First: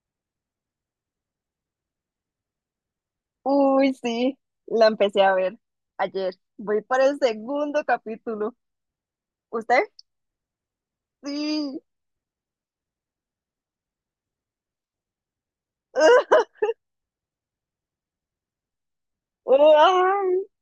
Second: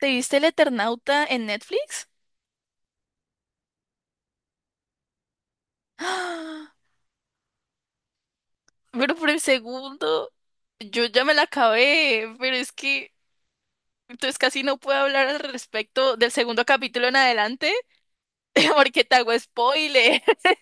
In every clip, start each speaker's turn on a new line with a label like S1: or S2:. S1: ¿Te viste El Eternauta en Netflix?
S2: Uy, sí, la empecé a ver ayer.
S1: ¡Ah!
S2: Voy para el segundo capítulo.
S1: Pero por el
S2: ¿Usted?
S1: segundo, yo ya me la
S2: Sí.
S1: acabé, pero es que entonces casi no puedo hablar al respecto del segundo capítulo en adelante porque te hago spoiler,
S2: Ay.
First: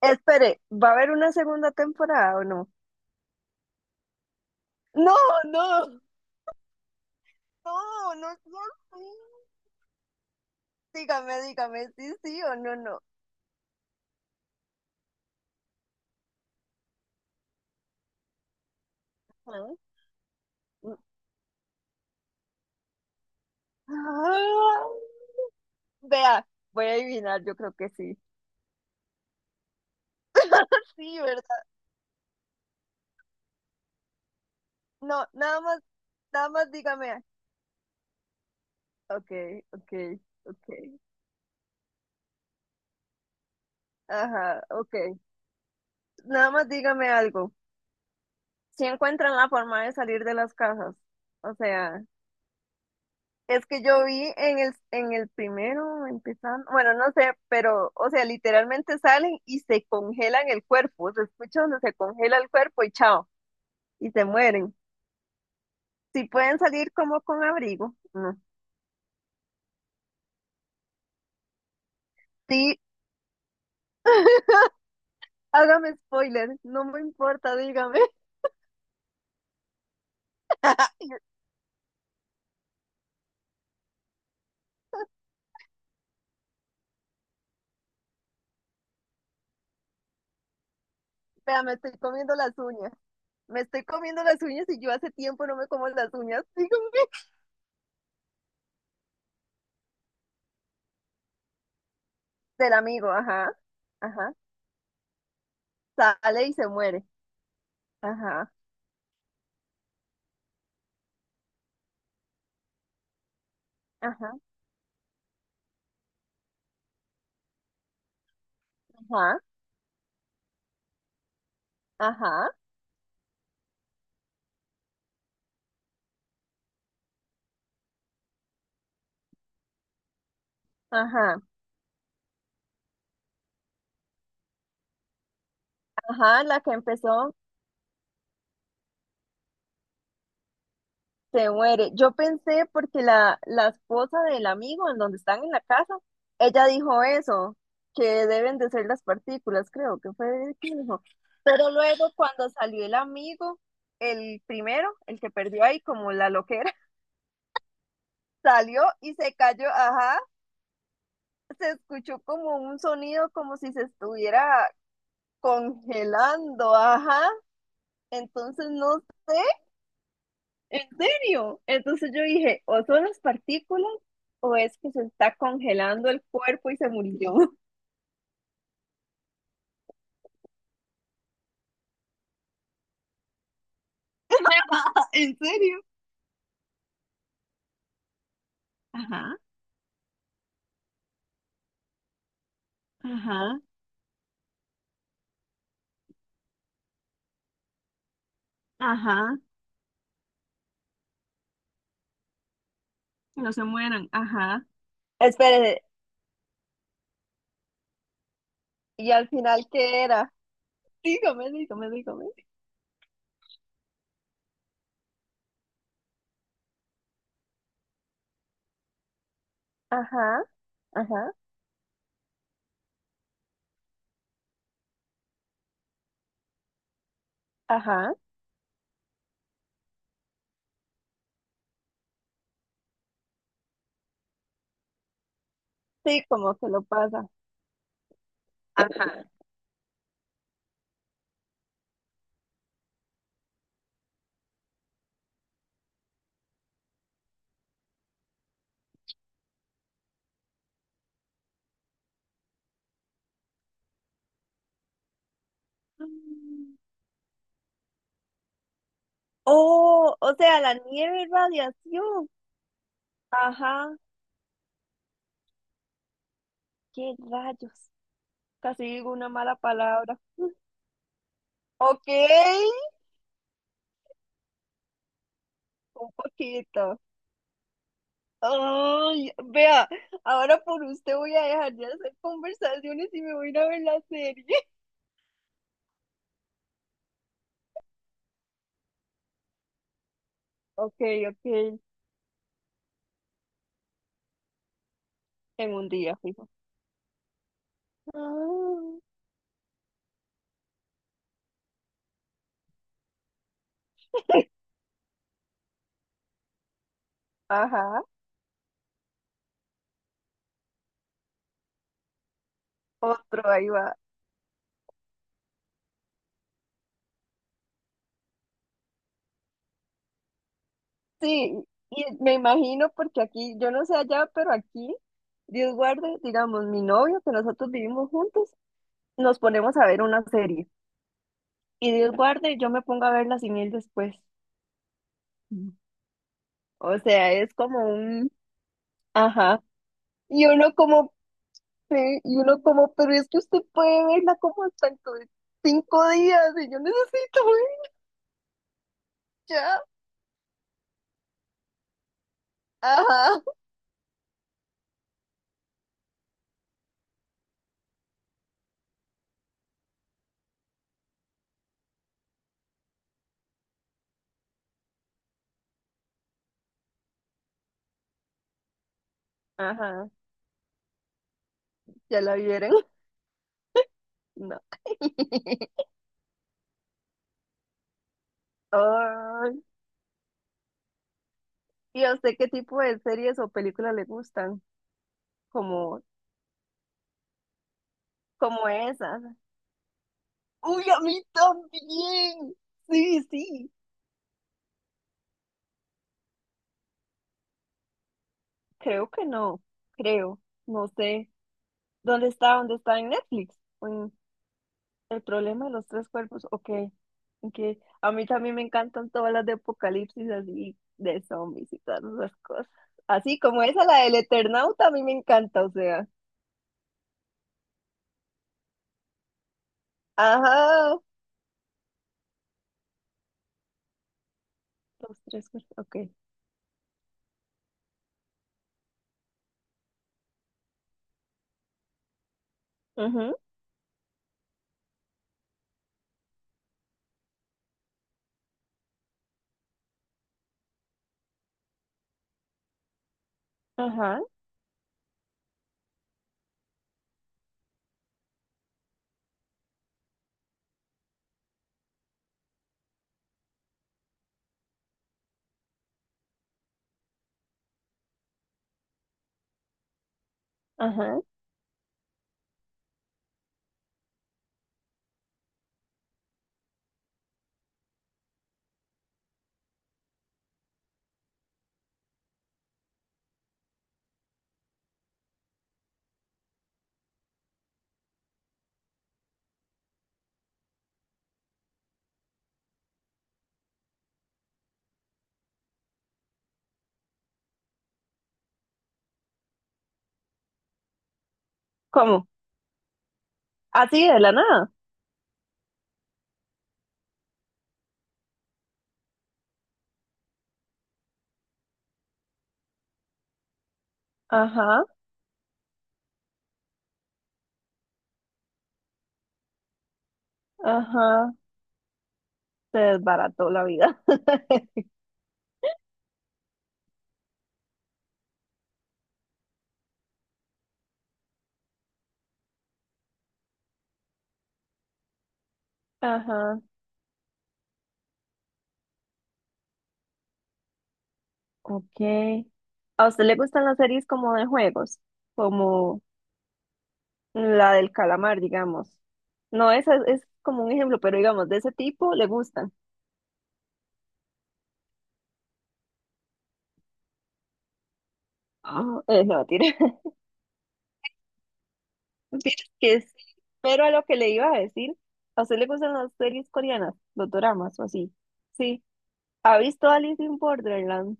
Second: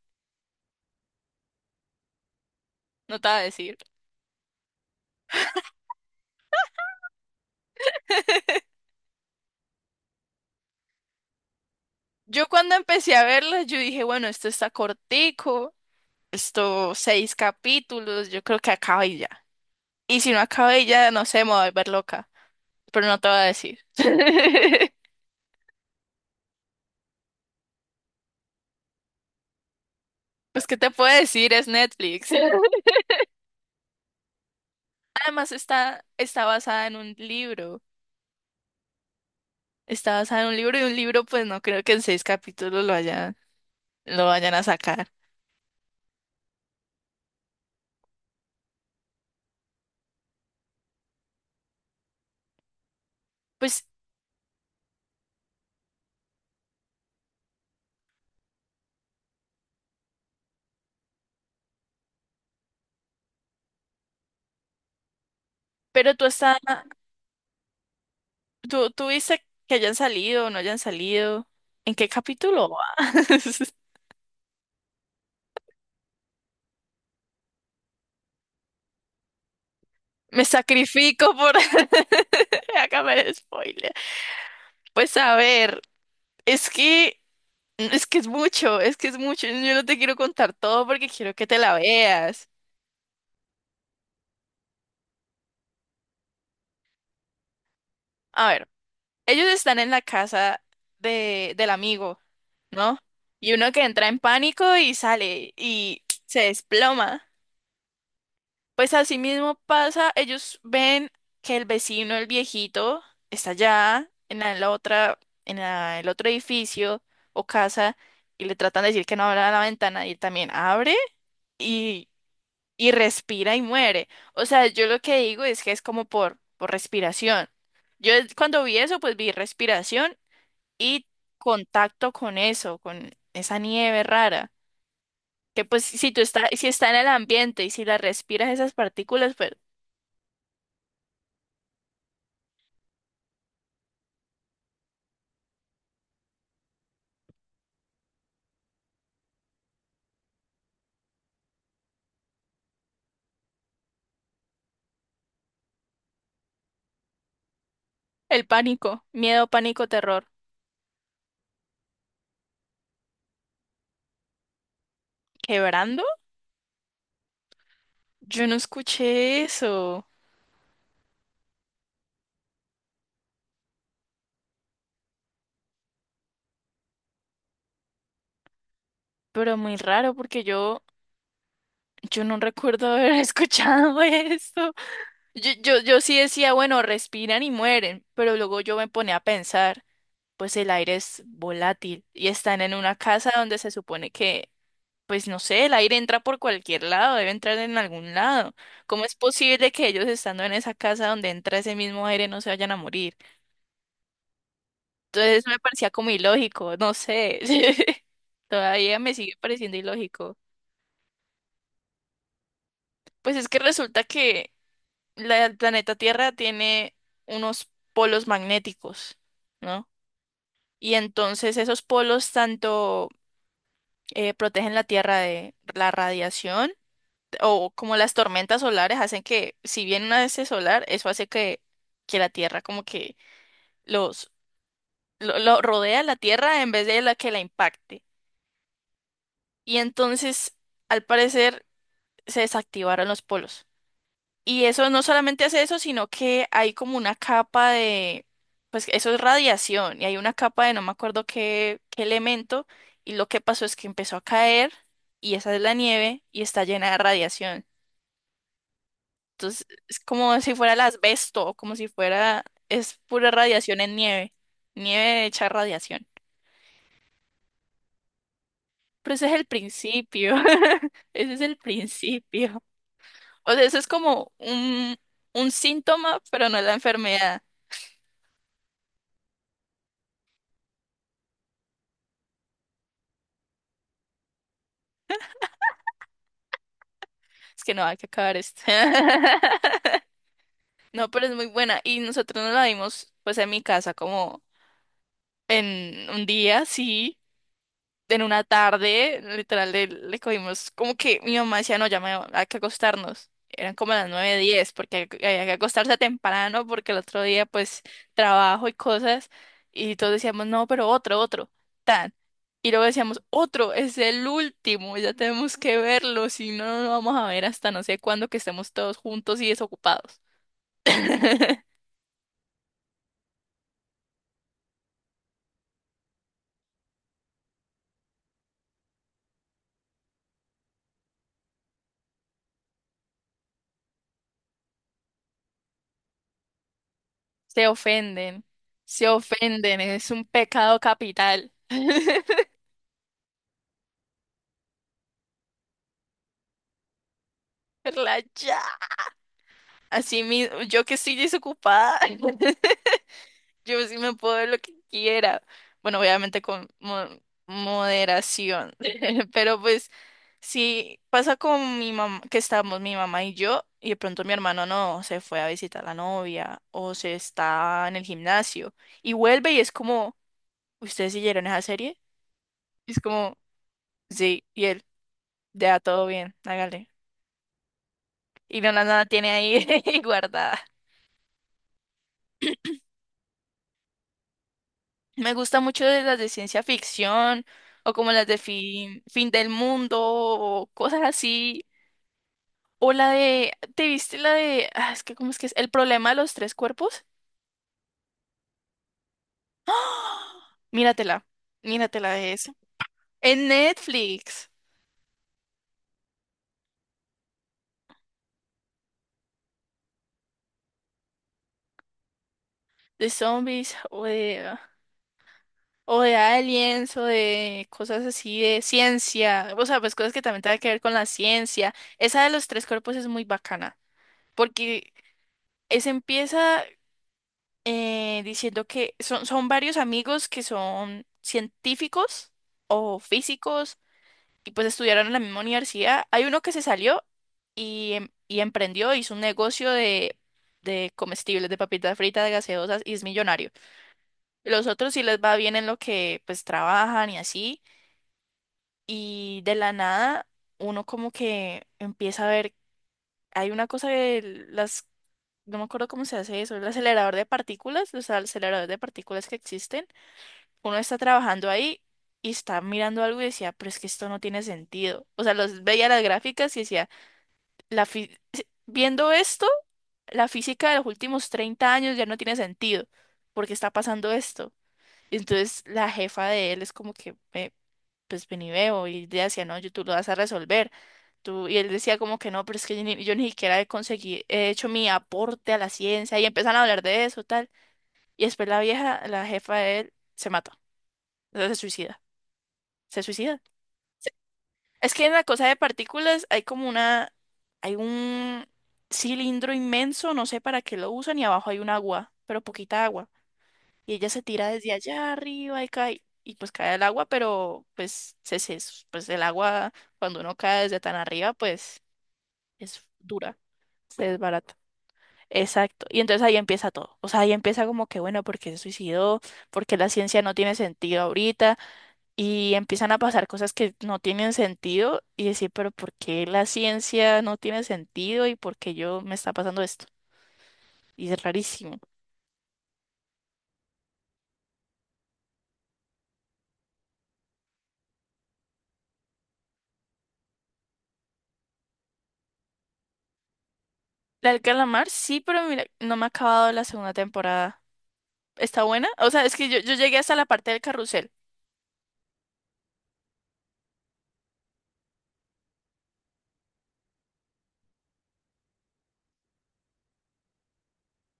S2: Espere, ¿va a haber una segunda temporada o no?
S1: no te voy a decir.
S2: No, no, no, no, no, sí. Dígame, dígame, sí, sí
S1: Yo
S2: o
S1: cuando
S2: no, no.
S1: empecé a verla, yo dije, bueno, esto está cortico, esto seis capítulos, yo creo que acaba y ya.
S2: ¿Ah?
S1: Y si no acaba y ya, no sé, me voy a volver loca, pero no te voy a decir.
S2: Ah. Vea, voy a adivinar, yo creo que sí.
S1: Pues, ¿qué te puedo
S2: Sí, ¿verdad?
S1: decir? Es Netflix.
S2: No,
S1: Además
S2: nada más,
S1: está
S2: nada más
S1: basada en un
S2: dígame.
S1: libro.
S2: Ok, ok,
S1: Está basada en un
S2: ok.
S1: libro y un libro, pues no creo que en seis capítulos lo vayan
S2: Ajá,
S1: a
S2: ok.
S1: sacar.
S2: Nada más dígame algo. Si encuentran la forma de salir de las casas. O sea, es que
S1: Pues,
S2: yo vi en el primero, empezando, bueno, no sé, pero, o sea, literalmente salen y se congelan el cuerpo. Se escucha donde se congela el cuerpo y chao, y se mueren.
S1: pero
S2: Si pueden salir como con abrigo, no.
S1: tú viste que hayan salido o no hayan salido. ¿En qué capítulo
S2: Sí,
S1: vas?
S2: hágame spoiler, no me importa, dígame.
S1: Me sacrifico por acabar el spoiler. Pues a ver, es que es que es mucho, es que es mucho. Yo no te quiero contar todo porque quiero que te
S2: Vea, me
S1: la
S2: estoy comiendo
S1: veas.
S2: las uñas. Me estoy comiendo las uñas y yo hace tiempo no me como las uñas.
S1: A ver, ellos están en la casa del amigo.
S2: Del
S1: ¿No?
S2: amigo, ajá,
S1: Y uno que entra en
S2: ajá,
S1: pánico y sale y se
S2: sale y se muere,
S1: desploma.
S2: ajá,
S1: Pues así mismo pasa, ellos ven que el vecino, el viejito, está allá
S2: ajá,
S1: en la otra, el otro edificio o casa, y le tratan de decir que no
S2: ajá,
S1: abra la ventana y él también abre y,
S2: ajá,
S1: y respira y muere. O sea, yo lo que digo es que es como por respiración. Cuando vi eso, pues vi respiración y
S2: ajá,
S1: contacto con eso, con esa nieve rara. Que pues
S2: ajá, la
S1: si
S2: que
S1: está en el
S2: empezó
S1: ambiente y si la respiras esas partículas, pues
S2: se muere. Yo pensé porque la esposa del amigo en donde están en la casa, ella dijo eso, que deben de ser las partículas, creo que fue que dijo. Pero luego cuando salió el amigo, el primero, el que perdió ahí como la loquera,
S1: el
S2: salió
S1: pánico,
S2: y se
S1: miedo,
S2: cayó,
S1: pánico,
S2: ajá,
S1: terror.
S2: se escuchó como un sonido como si se estuviera
S1: ¿Quebrando?
S2: congelando, ajá.
S1: Yo no
S2: Entonces no,
S1: escuché eso,
S2: en serio. Entonces yo dije, o son las partículas o es que se está congelando el cuerpo y se murió.
S1: pero muy raro porque yo no recuerdo haber escuchado eso.
S2: ¿En
S1: Yo, yo,
S2: serio?
S1: yo sí decía, bueno, respiran y mueren, pero luego yo me ponía a
S2: Ajá,
S1: pensar, pues el aire es volátil y están en una casa donde
S2: ajá,
S1: se supone que. Pues no sé, el aire entra por cualquier lado, debe entrar en algún lado. ¿Cómo es
S2: ajá,
S1: posible que ellos estando en esa casa donde entra ese mismo aire no se vayan a morir?
S2: que no se mueran, ajá.
S1: Entonces eso me
S2: Espérese,
S1: parecía como ilógico, no sé. Todavía
S2: ¿y
S1: me
S2: al
S1: sigue
S2: final
S1: pareciendo
S2: qué era?
S1: ilógico.
S2: Dígame, dígame, dígame.
S1: Pues es que resulta que el planeta Tierra tiene unos polos magnéticos, ¿no?
S2: Ajá,
S1: Y
S2: ajá,
S1: entonces esos polos tanto protegen la Tierra de la radiación, o como las
S2: ajá.
S1: tormentas solares hacen que, si viene una de ese solar, eso hace que la Tierra como que los lo rodea la
S2: Sí, como
S1: Tierra
S2: que
S1: en
S2: lo
S1: vez de la
S2: pasa.
S1: que la impacte.
S2: Ajá.
S1: Y entonces, al parecer, se desactivaron los polos. Y eso no solamente hace eso, sino que hay como una capa de, pues eso es radiación, y hay una capa de no me acuerdo qué elemento, y lo que pasó es que empezó a caer, y esa es la nieve, y está
S2: Mm.
S1: llena de radiación. Entonces, es
S2: Oh, o
S1: como si
S2: sea,
S1: fuera
S2: la
S1: el
S2: nieve es
S1: asbesto, como si
S2: radiación.
S1: fuera, es pura radiación en
S2: Ajá,
S1: nieve, nieve hecha radiación.
S2: qué rayos. Casi digo
S1: Pero ese
S2: una
S1: es el
S2: mala palabra.
S1: principio, ese es el
S2: Ok,
S1: principio. O sea, eso es como un
S2: un
S1: síntoma, pero no es la
S2: poquito.
S1: enfermedad.
S2: Ay, vea, ahora por usted voy a dejar de hacer conversaciones y me voy a ir a ver la serie.
S1: Es que no hay que acabar esto.
S2: Ok,
S1: No, pero es muy
S2: ok,
S1: buena. Y nosotros nos la dimos, pues, en mi casa, como
S2: en un
S1: en
S2: día,
S1: un
S2: fijo.
S1: día, sí. En una
S2: Ah.
S1: tarde, literal, le cogimos como que mi mamá decía, no, ya me, hay que acostarnos. Eran como las 9, 10, porque hay que había que acostarse temprano, porque el otro día, pues,
S2: Ajá,
S1: trabajo y cosas. Y todos decíamos, no, pero otro, otro, tan. Y luego decíamos,
S2: otro, ahí
S1: otro,
S2: va.
S1: es el último, ya tenemos que verlo, si no, no lo vamos a ver hasta no sé cuándo que estemos todos juntos y desocupados.
S2: Sí, y me imagino porque aquí, yo no sé allá, pero aquí, Dios guarde, digamos, mi novio, que nosotros vivimos juntos, nos ponemos a ver una serie. Y Dios guarde, yo me pongo a verla sin él después. O sea, es
S1: Se
S2: como un,
S1: ofenden, se
S2: ajá.
S1: ofenden, es un
S2: Y uno
S1: pecado
S2: como,
S1: capital.
S2: y uno como, pero es que usted puede verla como hasta dentro de 5 días y yo necesito ver
S1: Relájate.
S2: ya.
S1: Así mismo, yo que estoy desocupada,
S2: Ajá,
S1: yo sí me puedo ver lo que quiera. Bueno, obviamente con moderación, pero pues sí pasa con mi mamá, que estamos mi mamá y yo, y de pronto mi hermano no, se fue a visitar a la novia o se está en el gimnasio y vuelve y es
S2: ajá,
S1: como, ¿ustedes siguieron esa serie?
S2: ya la vieron.
S1: Y es como, sí,
S2: No.
S1: y él, ya todo bien, hágale. Y no la nada tiene
S2: Ay,
S1: ahí guardada.
S2: ¿y a usted qué tipo de series o películas le gustan?
S1: Me gusta mucho de
S2: Como,
S1: las de ciencia ficción o como las de
S2: como
S1: fin,
S2: esas.
S1: fin del mundo o
S2: Uy,
S1: cosas
S2: a mí
S1: así.
S2: también.
S1: O la
S2: Sí,
S1: de,
S2: sí.
S1: ¿te viste la de, ah, es que cómo es que es? El problema de los tres cuerpos.
S2: Creo que no.
S1: ¡Ah!
S2: Creo. No
S1: Míratela,
S2: sé.
S1: míratela
S2: ¿Dónde
S1: de eso.
S2: está? ¿Dónde está? ¿En
S1: En
S2: Netflix?
S1: Netflix,
S2: El problema de los tres cuerpos, ok. Ok. A mí también me encantan todas las de apocalipsis así, de zombies y todas esas cosas.
S1: de
S2: Así como
S1: zombies
S2: esa, la
S1: o
S2: del
S1: de,
S2: Eternauta, a mí me encanta, o
S1: o
S2: sea.
S1: de aliens o de cosas así de ciencia. O sea, pues cosas que también tienen que ver con
S2: Ajá.
S1: la ciencia. Esa de los tres cuerpos es muy bacana porque
S2: Los tres cuerpos,
S1: esa
S2: ok.
S1: empieza, diciendo que son varios amigos que son científicos o
S2: Ujú,
S1: físicos y pues estudiaron en la misma universidad. Hay uno que se salió y emprendió, hizo un negocio de comestibles, de papitas fritas, de gaseosas, y es millonario.
S2: ajá,
S1: Y los otros sí les va bien en lo que pues trabajan y así. Y de la nada uno como que empieza a ver, hay una cosa de las... No me acuerdo cómo se hace eso, el acelerador de partículas, los aceleradores de partículas que existen, uno está
S2: ajá.
S1: trabajando ahí y está mirando algo y decía, pero es que esto no tiene sentido. O sea, los veía las gráficas y decía, la fi- viendo esto, la física de los últimos 30 años ya no tiene sentido. Porque está pasando esto? Y entonces la jefa de él es como que, "Ve, pues ven y veo", y ella decía, no, tú lo vas a resolver. Tú, y él decía como que no, pero es que yo ni siquiera he conseguido, he hecho mi aporte a la ciencia, y empiezan a hablar de eso, tal. Y después la vieja, la jefa de él, se mata, o sea, se suicida
S2: ¿Cómo?
S1: se suicida.
S2: Así
S1: Se-
S2: de la nada.
S1: Es que en la cosa de partículas hay como una, hay un cilindro inmenso, no sé para qué lo usan, y abajo hay un agua, pero poquita agua. Y ella se tira desde
S2: Ajá,
S1: allá arriba y cae, y pues cae al agua, pero pues, pues el agua, cuando uno cae desde tan
S2: ajá.
S1: arriba, pues
S2: Se
S1: es dura,
S2: desbarató la vida.
S1: se desbarata. Exacto. Y entonces ahí empieza todo. O sea, ahí empieza como que, bueno, porque se suicidó? Porque la ciencia no tiene sentido ahorita? Y empiezan a pasar cosas que no tienen sentido y decir, pero ¿por qué la
S2: Ajá,
S1: ciencia no tiene sentido y por qué yo me está pasando esto? Y es rarísimo.
S2: ok. ¿A usted le gustan las series como de juegos? Como La del calamar, digamos. No, esa es como un ejemplo, pero digamos, de ese tipo le gustan.
S1: La del calamar, sí, pero mira, no me ha acabado la segunda temporada. ¿Está buena?
S2: Ah,
S1: O sea, es
S2: no,
S1: que yo
S2: tiene.
S1: llegué hasta la parte del carrusel.
S2: Que sí. Pero a lo que le iba a decir, ¿a usted le gustan las series coreanas, los doramas o así? Sí. ¿Ha visto Alice in Borderland?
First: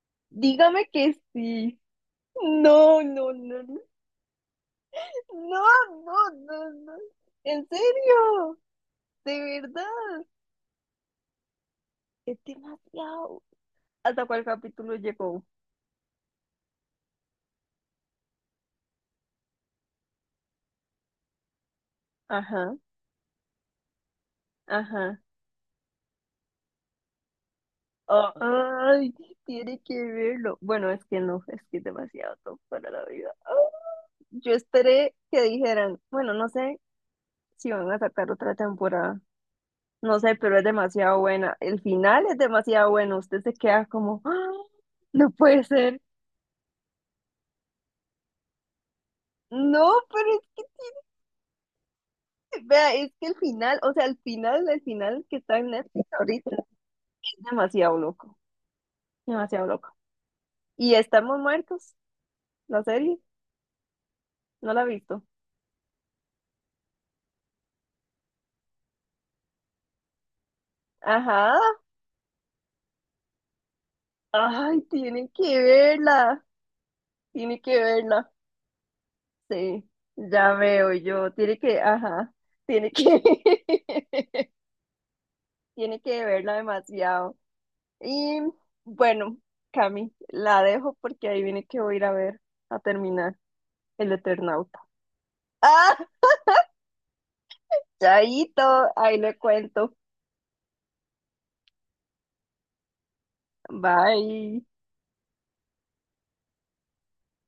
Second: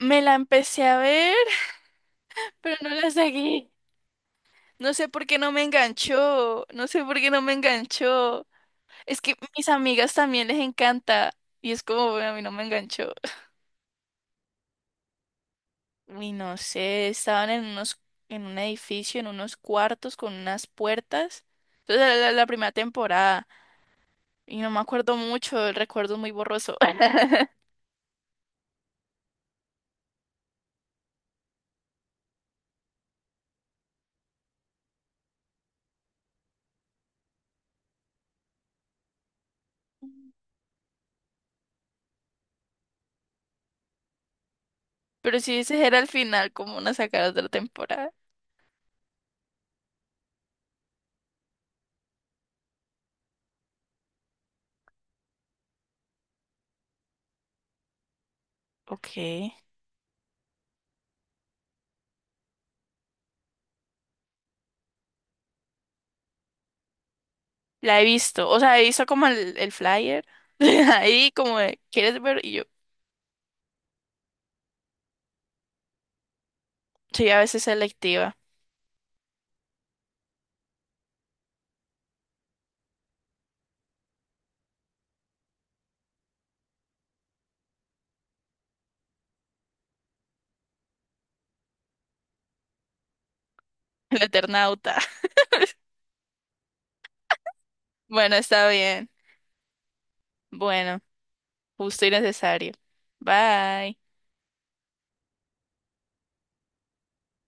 S1: Me la empecé
S2: Dígame
S1: a
S2: que
S1: ver,
S2: sí.
S1: pero no
S2: No,
S1: la
S2: no, no,
S1: seguí.
S2: no,
S1: No sé por qué no me
S2: no, no,
S1: enganchó.
S2: no.
S1: No
S2: No.
S1: sé por qué no me
S2: ¿En
S1: enganchó.
S2: serio?
S1: Es que
S2: ¿De
S1: mis amigas
S2: verdad?
S1: también les encanta. Y es como, bueno, a
S2: Es
S1: mí no me enganchó.
S2: demasiado. ¿Hasta cuál capítulo llegó?
S1: Uy, no sé, estaban en unos, en un edificio, en unos cuartos con unas puertas. Entonces era la primera
S2: Ajá,
S1: temporada. Y no me acuerdo
S2: ajá.
S1: mucho, el recuerdo es muy borroso.
S2: Ay, tiene que verlo. Bueno, es que no, es que es demasiado top para la vida. Ah, yo esperé que dijeran, bueno, no sé si van a sacar otra temporada. No sé, pero es demasiado buena. El final es demasiado bueno. Usted se queda como, "Ah, no
S1: Pero sí,
S2: puede
S1: ese era
S2: ser".
S1: el final, como una sacada de la temporada.
S2: No, pero es que, vea, es que el final, o sea, el final que está en Netflix ahorita es demasiado loco,
S1: Ok.
S2: demasiado loco. Y estamos muertos, la serie, no la he visto.
S1: La he visto. O sea, he visto como el flyer. Ahí
S2: Ajá,
S1: como de, ¿quieres ver? Y yo
S2: ay, tiene que verla,
S1: soy a
S2: tiene
S1: veces
S2: que verla.
S1: selectiva.
S2: Sí, ya veo yo, tiene que, ajá, tiene que, tiene que verla demasiado. Y bueno, Cami, la dejo porque ahí viene que voy a ir a ver, a terminar El
S1: El
S2: Eternauta.
S1: Eternauta.
S2: ¡Ah!
S1: Bueno, está
S2: Chaito,
S1: bien.
S2: ahí le cuento.
S1: Bueno, justo y necesario. Bye.
S2: Bye.